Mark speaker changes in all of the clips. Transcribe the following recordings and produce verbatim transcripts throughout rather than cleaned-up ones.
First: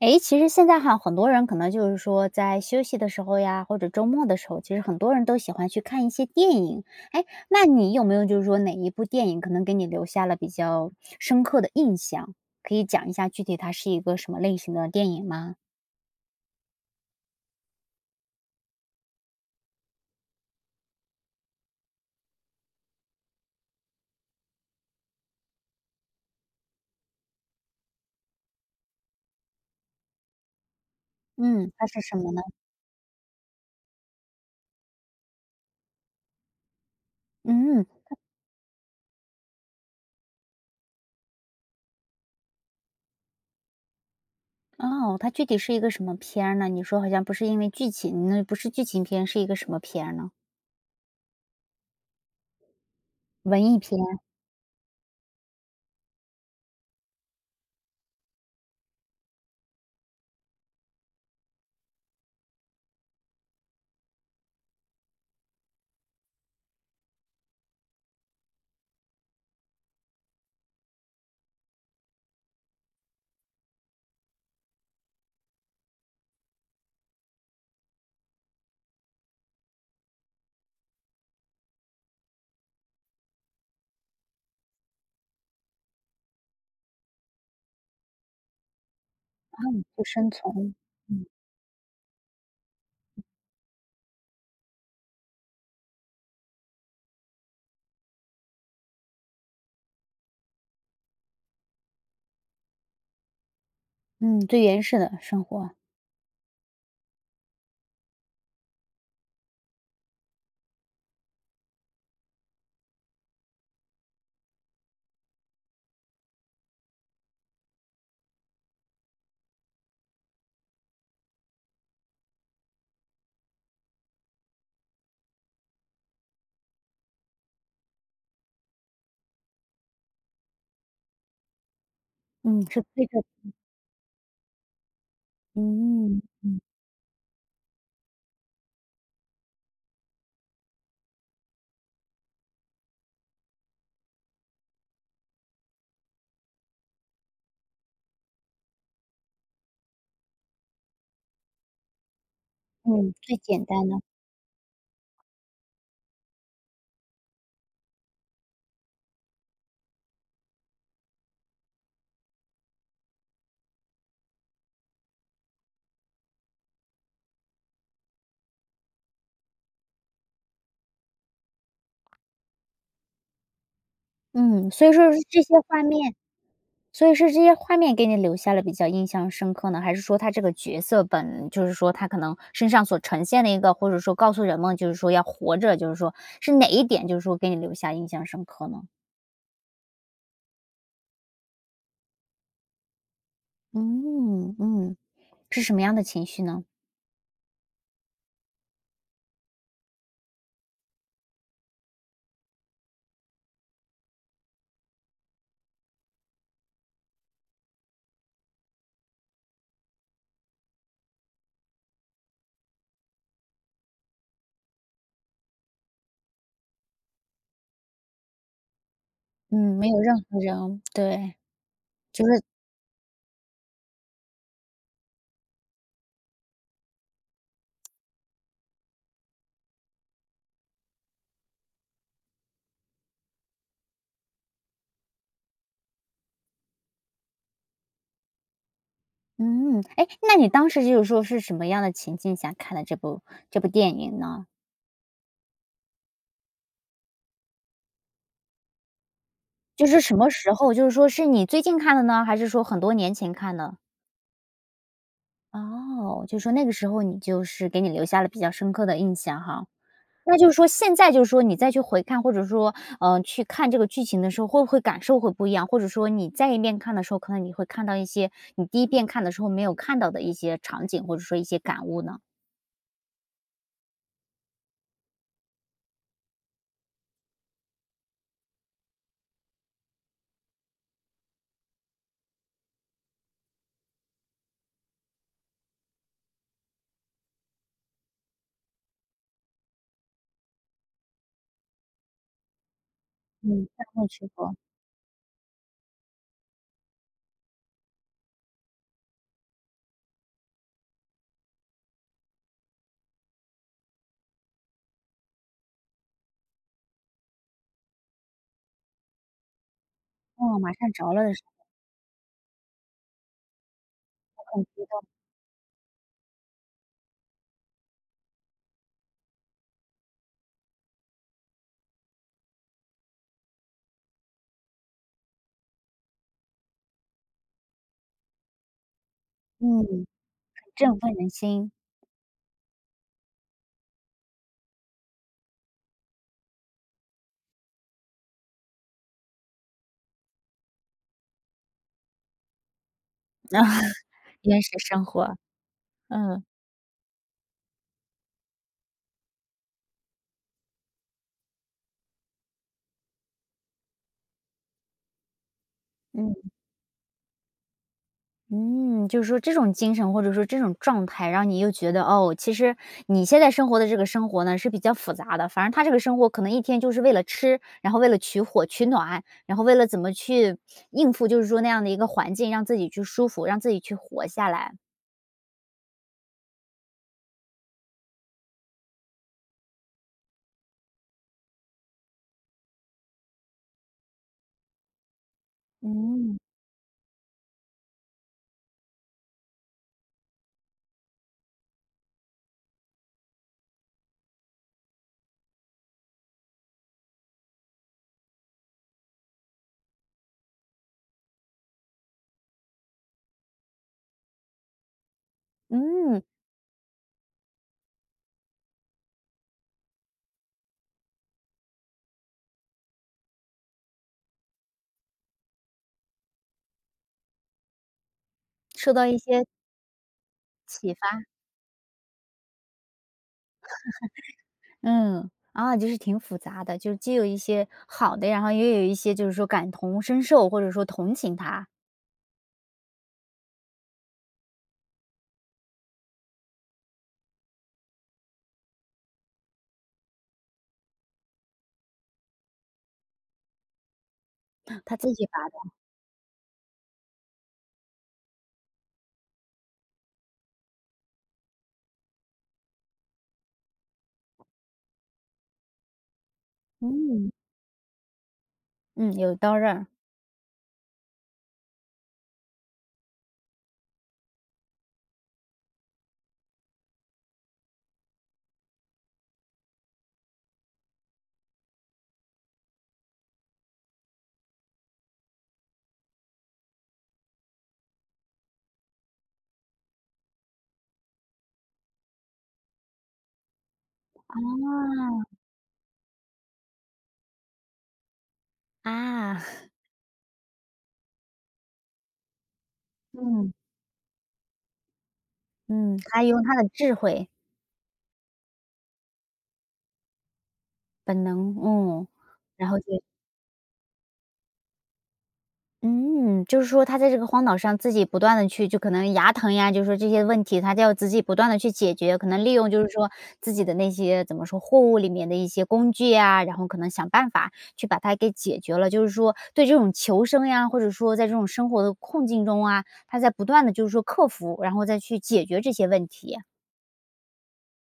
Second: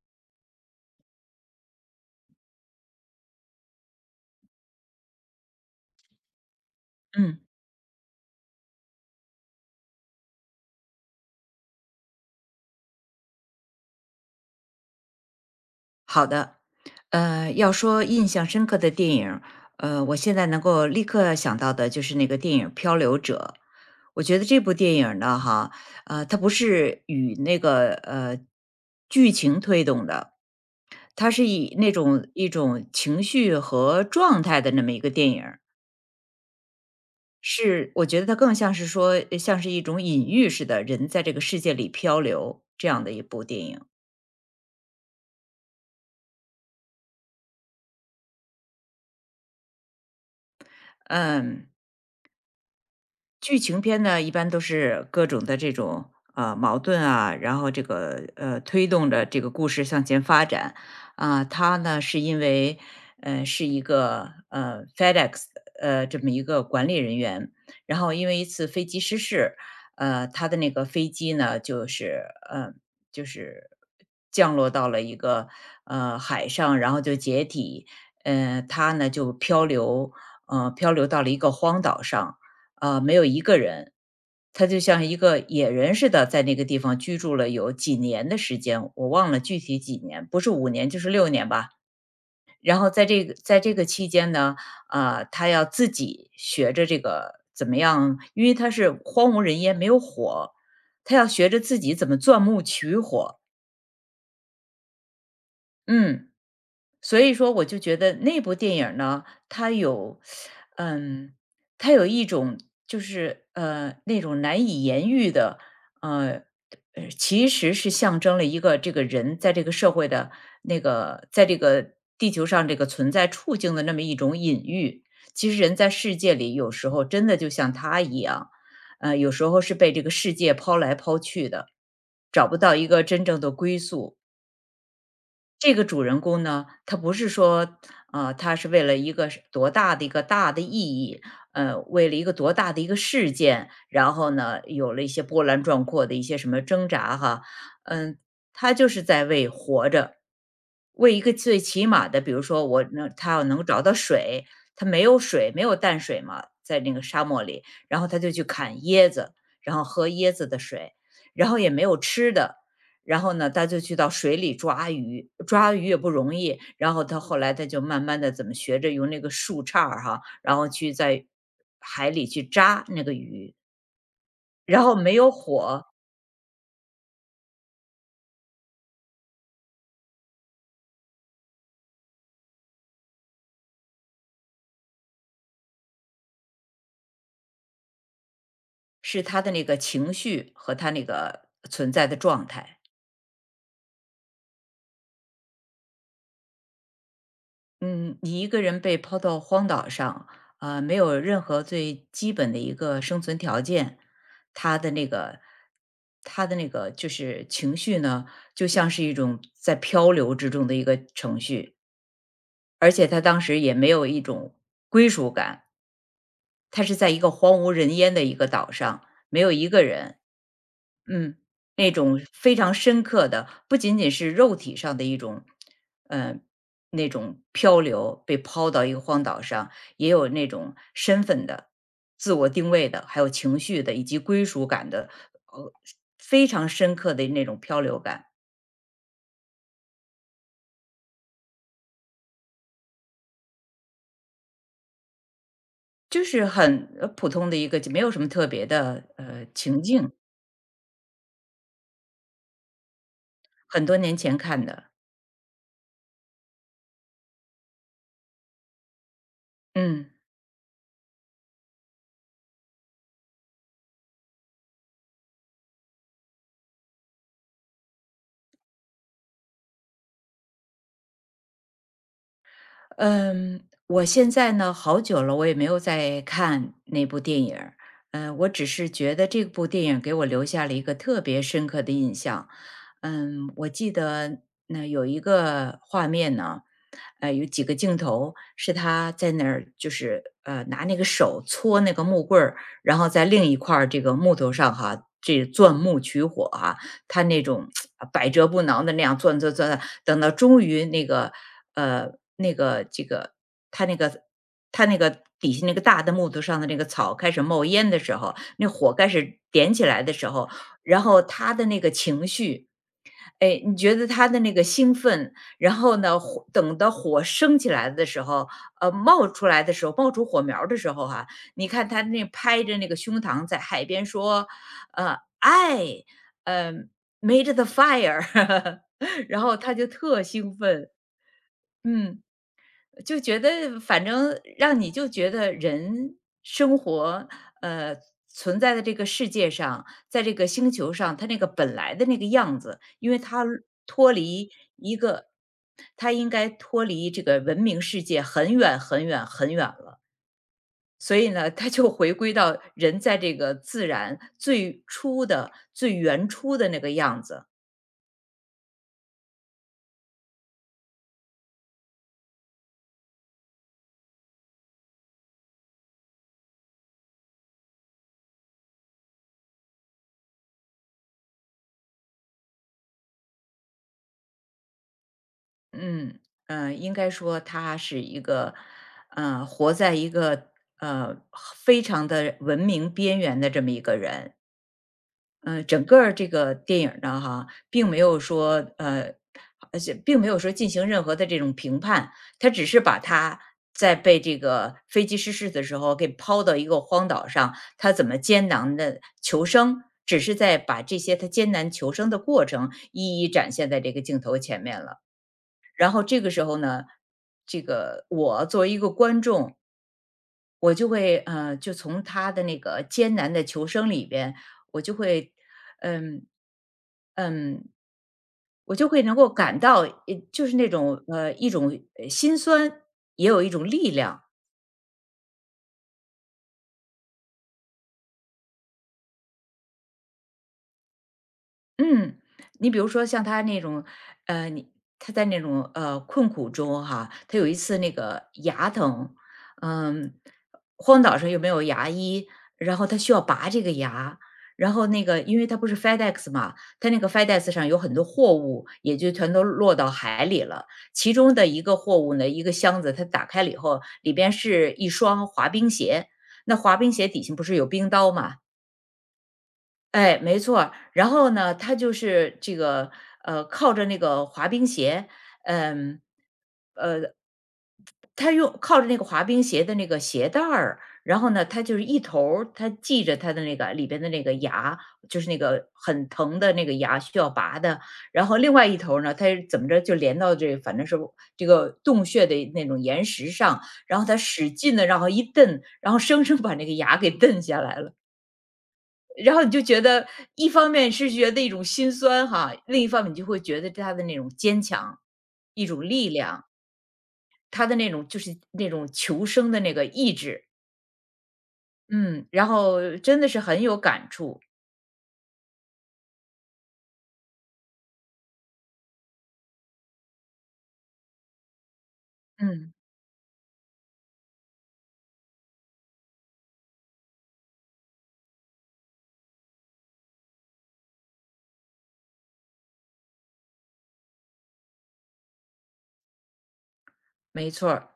Speaker 1: 诶，其实现在哈，很多人可能就是说在休息的时候呀，或者周末的时候，其实很多人都喜欢去看一些电影。诶，
Speaker 2: 嗯，
Speaker 1: 那你有没有就是说哪一部电影可能给你留下了比较深刻的印象？可以讲一下具体它是一个什么类型的电影吗？
Speaker 2: 好的。呃，要说印象深刻的电影，呃，我现在能够立刻想到的就是那个电影《漂流者》。我觉得这部电影呢，哈，呃，它不是与那个呃剧情推动的，它是
Speaker 1: 嗯，
Speaker 2: 以
Speaker 1: 它
Speaker 2: 那
Speaker 1: 是什
Speaker 2: 种
Speaker 1: 么呢？
Speaker 2: 一种情绪和状态的那么一个电影儿。
Speaker 1: 嗯，
Speaker 2: 是，我觉得它更像是说，呃像是一种隐喻似的，人在这个世界里漂流这样的一部电影。
Speaker 1: 哦，它具体是一个什么片儿呢？你说好像不是因为剧情，那不是剧情片，是一个什么片儿呢？
Speaker 2: 嗯，剧
Speaker 1: 文艺
Speaker 2: 情
Speaker 1: 片，
Speaker 2: 片呢，一般都是各种的这种呃矛盾啊，然后这个呃推动着这个故事向前发展啊、它呢是因为呃是一个呃 FedEx 呃这么一个管理人员，然后因为一次飞机失事，呃他的那个飞机呢就是呃就是降落到了一个呃海上，然后就解体，呃他呢就漂流呃漂流到了一个荒岛上。啊，没有一个人，他就像一个野人似的，在那个地方居住了有几年的时间，我忘了具体
Speaker 1: 嗯，
Speaker 2: 几
Speaker 1: 去
Speaker 2: 年，
Speaker 1: 生
Speaker 2: 不是五
Speaker 1: 存，
Speaker 2: 年就是
Speaker 1: 嗯
Speaker 2: 六年吧。然后在这个在这个期间呢，啊，他要自己学着这个怎么样，因为他是荒无人烟，没有火，他要学着自己怎么钻木取火。
Speaker 1: 嗯最原始的生活，
Speaker 2: 嗯，所以说我就觉得那部电影儿呢，它有，嗯，它有一种就是呃那种难以言喻的，呃呃其实是象征了一个这个人在这个社会的那个在这个地球上这个存在处境的那么一种隐喻。其实人在世界里有时候真的就像他一样，呃，有时候是被这个世界抛来抛去的，找不
Speaker 1: 嗯，
Speaker 2: 到
Speaker 1: 是
Speaker 2: 一个
Speaker 1: 推着，
Speaker 2: 真正的归宿。这个主
Speaker 1: 嗯。
Speaker 2: 人公呢，他不是说，呃，他是为了一个是多大的一个大的意义，呃，为了一个多大的一个事件，然后呢，有了一些波澜壮阔的一些什么挣扎哈，嗯，他就是在为活着，为一个最起码的，比如说我能
Speaker 1: 嗯，
Speaker 2: 他
Speaker 1: 最
Speaker 2: 要
Speaker 1: 简
Speaker 2: 能找
Speaker 1: 单
Speaker 2: 到
Speaker 1: 的，
Speaker 2: 水，他没有水，没有淡水嘛，在那个沙漠里，然后他就去砍椰子，然后喝椰子的水，然后也没有吃的，然后呢，他就去到水里抓鱼，抓鱼也不容易。然后他后来他就慢慢的怎么学着用那个树杈儿哈，然后去在海里去扎那个鱼。
Speaker 1: 嗯，
Speaker 2: 然
Speaker 1: 所以
Speaker 2: 后
Speaker 1: 说
Speaker 2: 没
Speaker 1: 是
Speaker 2: 有
Speaker 1: 这些画
Speaker 2: 火，
Speaker 1: 面所以是这些画面给你留下了比较印象深刻呢？还是说他这个角色本就是说他可能身上所呈现的一个，或者说告诉人们就是说要活着，就是说是哪一点就是说给你留下印象深刻呢？
Speaker 2: 是他的那个情绪和他那个存在的状态。
Speaker 1: 嗯，嗯，是什么样的情绪呢？
Speaker 2: 嗯，你一个人被抛到荒岛上，啊，没有任何最基本的一个生存条件，他的那个他的那个就是情绪呢，就像是一种在漂流之中的一个程序，而且他当时也没有一种归属感，他是在一个荒无人烟的一个岛上，没有一
Speaker 1: 嗯，
Speaker 2: 个
Speaker 1: 没有任
Speaker 2: 人，
Speaker 1: 何人对，
Speaker 2: 嗯，那种
Speaker 1: 就是
Speaker 2: 非常深刻的，不仅仅是肉体上的一种，呃，那种漂流，被抛到一个荒岛上，也有那种身份的、自我定位的，还有情绪的，以及归属感的，呃，非常深刻的那种漂流感，
Speaker 1: 嗯，哎，那你当时就是说是什么样的情境下看的这部这部电影呢？
Speaker 2: 就是很呃普通的一个，就没有什么特别的呃情
Speaker 1: 就是
Speaker 2: 境，
Speaker 1: 什么时候？就是说是你最近看的呢，还是说很多年前看的？
Speaker 2: 很多年前看的，
Speaker 1: 哦，就说那个时候你就是给你留下了比较深刻的印象哈。
Speaker 2: 嗯。
Speaker 1: 那就是说现在就是说你再去回看，或者说，嗯，去看这个剧情的时候，会不会感受会不一样？或者说你再一遍看的时候，可能你会看到一些你第一遍看的时候没有看到的一些场景，或者说一些感悟呢？
Speaker 2: 嗯，我现在呢，好久了，我也没有再看那部电影儿。嗯，我只是觉得这部电影给我留下了一个特别深刻的印象。嗯，我记得那有一个画面呢，呃，有几个镜头是他在那儿，就是呃，拿那个手搓那个木棍儿，然后在另一
Speaker 1: 嗯，
Speaker 2: 块
Speaker 1: 再
Speaker 2: 儿这
Speaker 1: 会
Speaker 2: 个
Speaker 1: 去
Speaker 2: 木头
Speaker 1: 过，
Speaker 2: 上哈，这钻木取火啊他那种啊百折不挠的那样钻钻钻，等到终于那个呃那个这个他那个他那个底下那个大的木头上的那个草开始冒烟的时候，那火开始点起来的时候，
Speaker 1: 哦，马上
Speaker 2: 然
Speaker 1: 着了
Speaker 2: 后
Speaker 1: 的时候，
Speaker 2: 他的那个情绪哎，你觉得他的那个兴奋，然后呢，火等到火升起来的时候，呃，冒出来的时候，冒出火苗儿的时候哈、你看他那拍着那个胸膛在海边说，呃，I，呃，made the fire，然后他就
Speaker 1: 嗯，
Speaker 2: 特兴奋，
Speaker 1: 振奋人心，
Speaker 2: 嗯。就觉得反正让你就觉得人生活，呃，存在的这个世界上，在这个星球上，它那个本来的那个样子，因为它脱离
Speaker 1: 原始
Speaker 2: 一
Speaker 1: 生
Speaker 2: 个，
Speaker 1: 活，
Speaker 2: 它应
Speaker 1: 嗯
Speaker 2: 该脱离这个文明世界很远很远很远了。所以呢，它就回归到人在这个自然最初的、最原
Speaker 1: 嗯。
Speaker 2: 初的那个样子。
Speaker 1: 嗯，就是说这种精神或者说这种状态，让你又觉得哦，其实你现在生活的这个生活呢是比较复杂的。反正他这个生活可能一天就是为了吃，然后为了取火取暖，然后为了怎么去应付，就是说那样的一个环境，让自己去舒服，让自己去活下来。
Speaker 2: 嗯，呃，应该说他是一个，呃，活在一个呃非常的文明边缘的这么一个人。嗯、整个儿这
Speaker 1: 嗯
Speaker 2: 个电影儿呢，哈，并没有说呃，而且并没有说进行任何的这种评判，他只是把他在被这个飞机失事的时候给抛到一个荒岛上，他怎么艰难的求生，只是在把这些他艰难求生的过程一一展现在这个镜头前面了。然后这
Speaker 1: 嗯，
Speaker 2: 个时候呢，这个我作为一个观众，我就会呃，就从他的那个艰难的求生里边，我就会，嗯嗯，我就
Speaker 1: 受
Speaker 2: 会
Speaker 1: 到一
Speaker 2: 能够
Speaker 1: 些
Speaker 2: 感到，呃就是那
Speaker 1: 启发，
Speaker 2: 种呃一种呃心酸，也有一种力量。
Speaker 1: 嗯啊，就是挺复杂的，就是既有一些好的，然后也有一些就是说感同身受或者说同情他，
Speaker 2: 嗯，你比如说像他那种，呃，你他在那种呃困苦中哈，他有一次那个牙疼，嗯，荒岛上又没有牙医，然后他需要拔这个牙，然后
Speaker 1: 他
Speaker 2: 那
Speaker 1: 自
Speaker 2: 个
Speaker 1: 己
Speaker 2: 因为
Speaker 1: 发
Speaker 2: 他
Speaker 1: 的，
Speaker 2: 不是 FedEx 嘛，他那个 FedEx 上有很多货物，也就全都落到海里了。其中的一个货物呢，一个箱子，他打开了以后，里边是一双滑冰鞋。那滑冰鞋底
Speaker 1: 嗯
Speaker 2: 下不是有冰刀嘛？
Speaker 1: 嗯，有刀刃。
Speaker 2: 哎，没错儿。然后呢，他就是这个，呃，靠着那个滑冰鞋，嗯，他用靠着那个滑冰鞋的那个鞋带儿，然后呢，他就是一头儿他系着他的那个里边的那个牙，就是那个很疼的那个牙需要拔的，然后另外一头儿呢，他是怎么着就连到这反正是这个洞穴的那种岩石上，然后他使劲的，然后一
Speaker 1: 哇
Speaker 2: 蹬，然后生生把那个牙给 蹬下来了。然
Speaker 1: 啊，
Speaker 2: 后你就觉得一方面是觉得一种心酸哈，另一方面你就会
Speaker 1: 嗯，
Speaker 2: 觉得他的那种坚强，一种
Speaker 1: 嗯，
Speaker 2: 力
Speaker 1: 他用
Speaker 2: 量，
Speaker 1: 他的智慧、
Speaker 2: 他的那种就是那种求生的那个意志，
Speaker 1: 本能，嗯，
Speaker 2: 嗯，然
Speaker 1: 然后
Speaker 2: 后
Speaker 1: 就
Speaker 2: 真的是很有感触，
Speaker 1: 嗯，就是说他在这个荒岛上自己不断的去就可能牙疼呀，就是说这些问题，他就要自己不断的去解决，可能利用
Speaker 2: 嗯。
Speaker 1: 就是说自己的那些怎么说，货物里面的一些工具呀，然后可能想办法去把它给解决了。就是说对这种求生呀，或者说在这种生活的困境中啊，他在不断的就是说克服，然后再去解决这些问题，
Speaker 2: 没错儿，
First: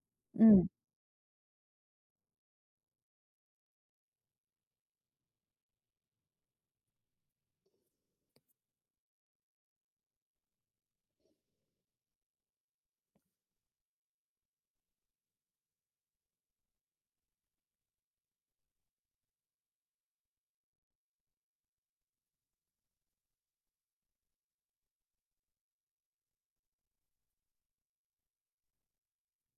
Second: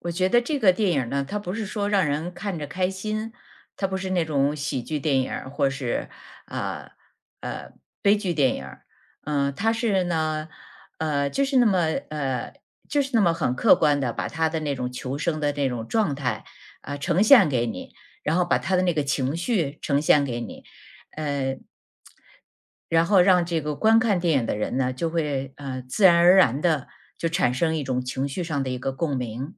Speaker 2: 我觉得这
Speaker 1: 嗯。
Speaker 2: 个电影儿呢，它不是说让人看着开心，它不是那种喜剧电影儿或是啊呃悲剧电影儿嗯、它是呢，呃，就是那么呃，就是那么很客观的把他的那种求生的那种状态啊、呃呈现给你，然后把他的那个情绪呈现给你，呃。然后让这个观看电影的人呢，就会呃自然而然的就产生一种情绪上的一个共鸣。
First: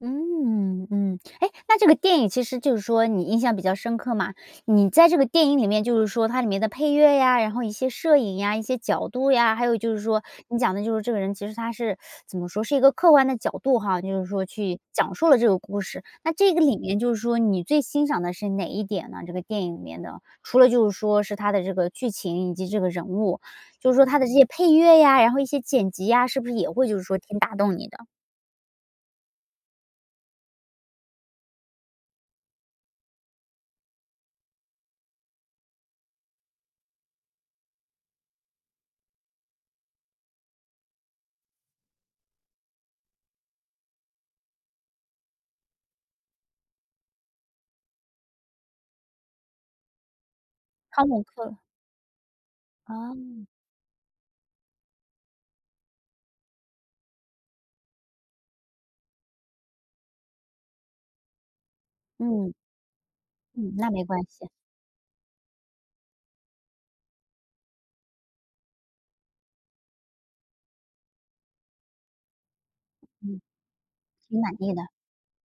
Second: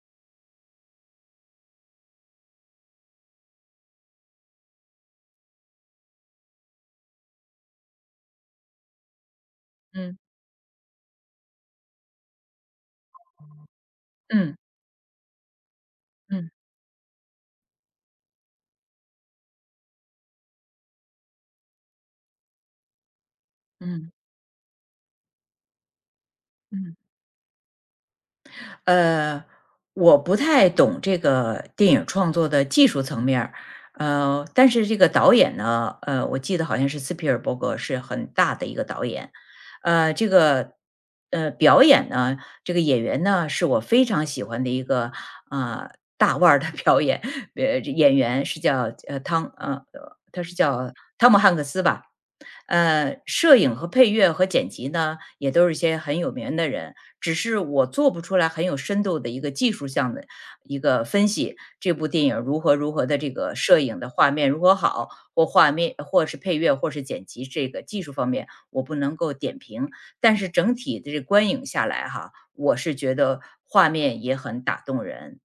Speaker 1: 嗯嗯，哎，那这个电影其实就是说你印象比较深刻嘛，你在这个电影里面就是说它里面的配乐呀，然后一些摄影呀，一些角度呀，还有就是
Speaker 2: 嗯
Speaker 1: 说你讲的就是这个人其实他是怎么说，是一个客观的角度哈，就是说
Speaker 2: 嗯
Speaker 1: 去讲述了这个故事。那
Speaker 2: 嗯
Speaker 1: 这个里面就是说你最欣赏的是哪一点呢？这个电影里面的，除了就是说是它的这个剧情以及这个人物，就是说
Speaker 2: 嗯
Speaker 1: 它的这些配乐呀，然后一些剪辑呀，是不是也会就
Speaker 2: 嗯。
Speaker 1: 是说挺打动你的？
Speaker 2: 呃，我不太懂这个电影创作的技术层面儿，呃，但是这个导演呢，呃，我记得好像是斯皮尔伯格是很大的一个导演，呃，这个呃表演呢，这个演员呢是我非常喜欢的一个呃大腕儿的 表演，呃，这演员是叫呃汤呃呃他是叫
Speaker 1: 汤姆
Speaker 2: 汤姆
Speaker 1: 克
Speaker 2: 汉克斯吧，
Speaker 1: 啊。
Speaker 2: 呃，摄影和配乐和剪辑呢，也都是一些很有名的人。只是我做不出来很有深度的一个技术项的一个分析，这部电影
Speaker 1: 嗯，
Speaker 2: 如何如何的这个
Speaker 1: 嗯，
Speaker 2: 摄
Speaker 1: 那
Speaker 2: 影
Speaker 1: 没
Speaker 2: 的
Speaker 1: 关
Speaker 2: 画
Speaker 1: 系，
Speaker 2: 面如何好，或画面或是配乐或是剪辑这个技术方面，我不能够点评。但是整体的这观影下来哈，我是觉
Speaker 1: 嗯，
Speaker 2: 得画面也
Speaker 1: 挺满
Speaker 2: 很
Speaker 1: 意
Speaker 2: 打
Speaker 1: 的。
Speaker 2: 动人，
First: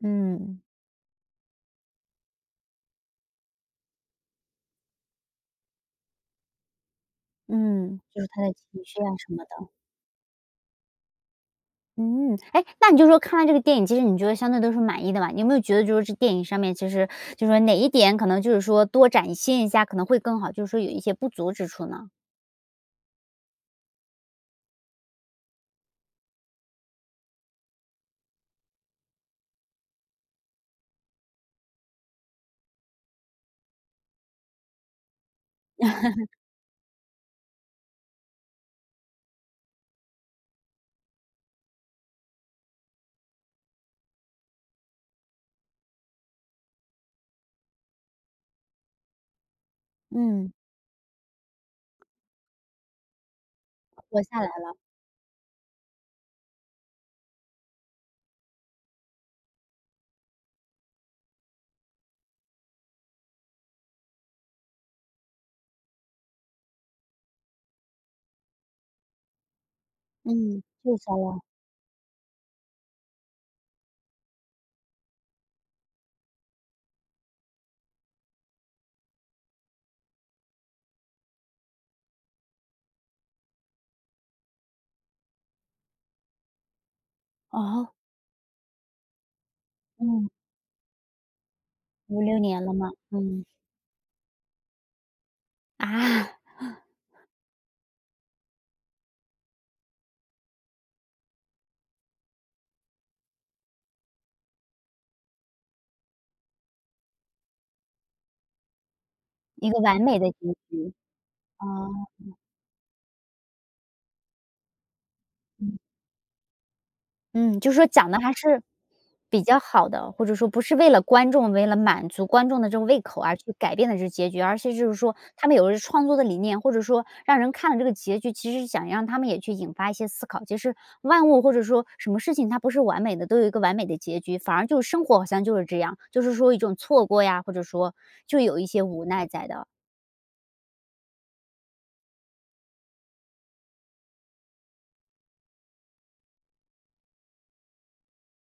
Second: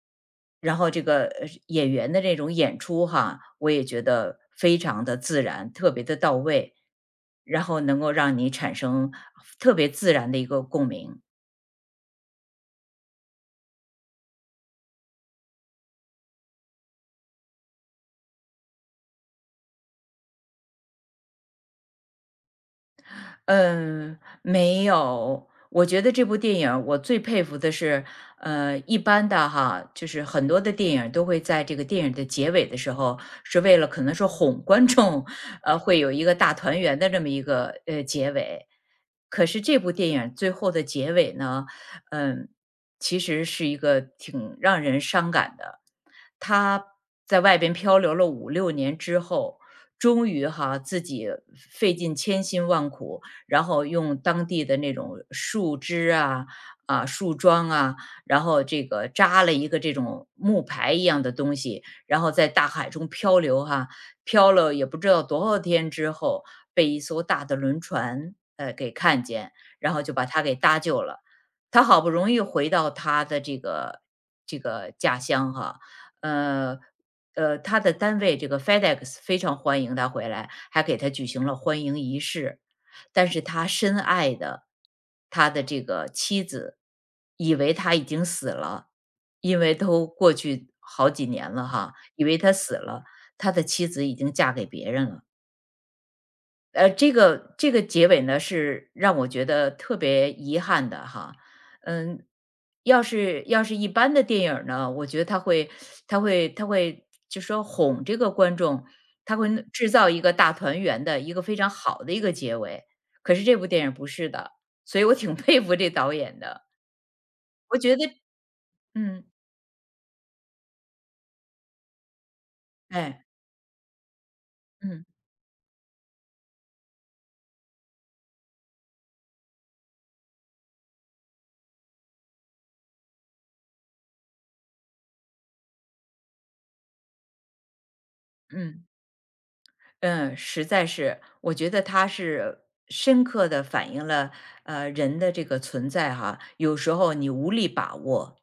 Speaker 1: 嗯，
Speaker 2: 然后这个呃演员的这种演出哈，我也觉得非常的自然，特别的到位，然后
Speaker 1: 嗯。
Speaker 2: 能够
Speaker 1: 就是
Speaker 2: 让
Speaker 1: 他
Speaker 2: 你
Speaker 1: 的
Speaker 2: 产
Speaker 1: 情绪啊
Speaker 2: 生
Speaker 1: 什么的。
Speaker 2: 特别自然的一个共鸣。
Speaker 1: 嗯，哎，那你就说看完这个电影，其实你觉得相对都是满意的嘛？你有没有觉得就是这电影上面，其实就是说哪一点可能就是说多展现一下可能会更好，就是说有一些不足之处呢？
Speaker 2: 嗯，没有。我觉得这部电影儿我最佩服的是，呃，一般的哈，就是很多的电影儿都会在这个电影的结尾的时候，是为了可能说哄观众，呃，会有一个大团圆的这么一个呃结尾。可是这部电影儿最后的结尾呢，嗯，其实是一个挺让人伤感的。他在外边漂流了五六年之后，终于
Speaker 1: 嗯。
Speaker 2: 哈自己费尽千辛万苦，然后用
Speaker 1: 活下来
Speaker 2: 当地
Speaker 1: 了，
Speaker 2: 的那种树枝啊、啊树桩啊，然后这个扎了一个这种木牌一样的东西，然后在大海中漂流哈、漂了也不知道多少天之后，被一艘大的轮船呃给看见，然后就把他给
Speaker 1: 嗯，
Speaker 2: 搭
Speaker 1: 救
Speaker 2: 救
Speaker 1: 下
Speaker 2: 了。
Speaker 1: 来了。
Speaker 2: 他好不容易回到他的这个这个家乡哈，呃呃，他的单位这个 F E D E X 非常欢迎他回来，还给他举行了欢迎仪式。但是他深爱的他的这个妻子，以为
Speaker 1: 哦。
Speaker 2: 他已经死了，因为都
Speaker 1: 嗯
Speaker 2: 过去好几年了哈，
Speaker 1: 五
Speaker 2: 以
Speaker 1: 六
Speaker 2: 为他
Speaker 1: 年了
Speaker 2: 死
Speaker 1: 嘛，
Speaker 2: 了，
Speaker 1: 嗯。
Speaker 2: 他的妻子已经嫁给别人了。
Speaker 1: 啊。
Speaker 2: 呃，这个这个结尾呢，是让我觉得特别遗憾的哈。嗯，要是要是一般的电影儿呢，我觉得他会他会他会就说哄这个观众，他会弄
Speaker 1: 一个
Speaker 2: 制
Speaker 1: 完
Speaker 2: 造
Speaker 1: 美
Speaker 2: 一
Speaker 1: 的
Speaker 2: 个
Speaker 1: 结
Speaker 2: 大团
Speaker 1: 局，
Speaker 2: 圆的一个非
Speaker 1: 啊。
Speaker 2: 常好的一个结尾。可是这部电影不是的，所以我挺 佩服这导演的。
Speaker 1: 嗯，就是
Speaker 2: 我
Speaker 1: 说
Speaker 2: 觉得
Speaker 1: 讲的还是
Speaker 2: 嗯，
Speaker 1: 比较好的，或者说不是为了观众，为了满足观众的这种胃口
Speaker 2: 哎，
Speaker 1: 而去改变的这结局，而是就是
Speaker 2: 嗯
Speaker 1: 说他们有的是创作的理念，或者说让人看了这个结局，其实想让他们也去引发一些思考。其实万物或者说什么事情它不是完美的，都有一个完美的结局，反而就是生活好像就是这样，就是说一种错过呀，或者说就有一些
Speaker 2: 嗯。
Speaker 1: 无奈在的，
Speaker 2: 嗯，实在是，我觉得他是深刻的反映了，呃，人的这个存在哈。有时候你无力把握，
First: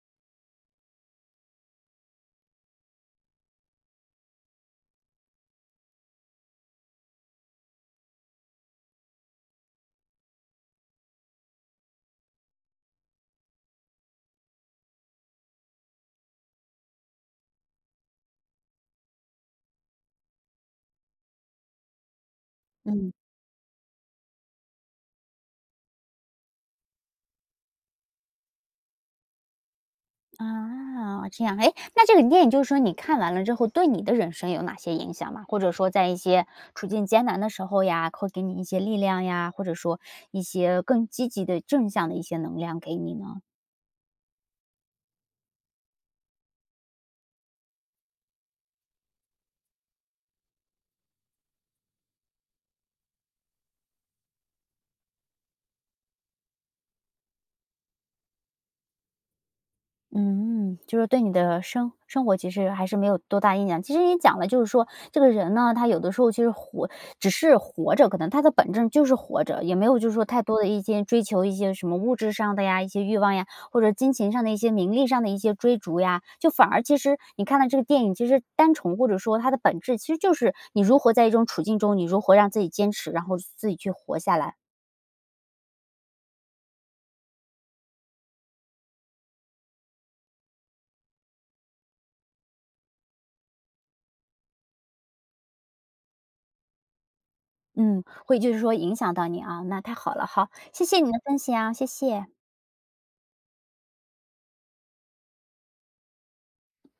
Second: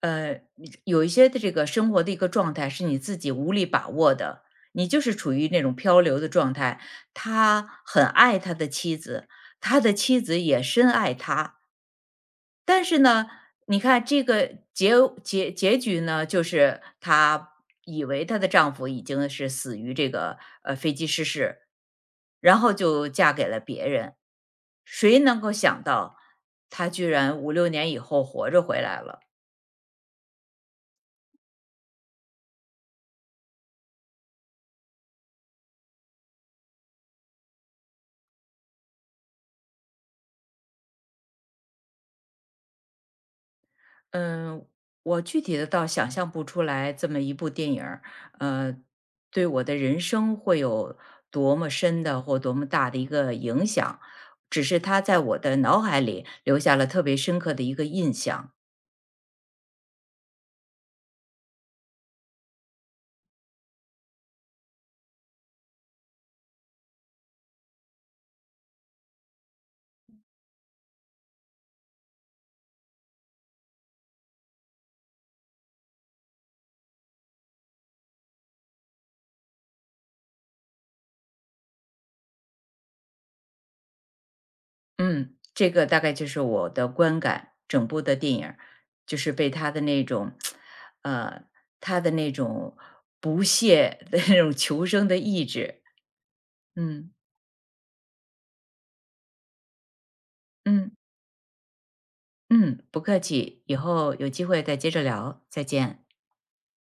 Speaker 2: 呃，你有一些的这个生活的一个状态是你自己无力把握的，你就是处于那种漂流的状态。他很爱他的妻子，他的妻子也深爱他，但是呢，你看这个结结结局呢，就是她以为她的丈夫已经是死于这个呃飞机失事，然后就
Speaker 1: 嗯。
Speaker 2: 嫁给了别人。谁能够想到，她居然五六年以后活着回来了？
Speaker 1: 啊，这样，哎，那这个电影就是说你看完了之后，对你的人生有哪些影响吗？或者说在一些处境艰难的时候呀，会给你一些力量呀，或者说一些更积极的正向的一些能量给你呢？
Speaker 2: 嗯，我具体的倒想象不出来这么一部电影儿呃，对我的人生会有多么深的或多么大的一个影响，只是它在我的脑海里留下了特别深刻的一个印象。
Speaker 1: 嗯，就是对你的生生活其实还是没有多大影响。其实你讲了，就是说这个人呢，他有的时候其实活，只是活着，可能他的本质就是活着，也没有就是说太多的一些追求一些什么物质上的呀，一些欲望呀，或者金钱上的一些、名利上的一些追逐呀。就反而其实你看了这个电影，其实单从或者说它的本质，其实就是你如何在一种处境中，你如何让自己坚持，然后自己去活下来。
Speaker 2: 嗯，这个大概就是我的观感，整部的电影儿就是被他的那种呃，他的那种不懈的 那种求生的意志，嗯，
Speaker 1: 嗯，会就是说影响到你啊，那太好了，好，谢
Speaker 2: 嗯。
Speaker 1: 谢你的分享，谢谢。
Speaker 2: 嗯，不客气，以后有机会再接着聊，再见。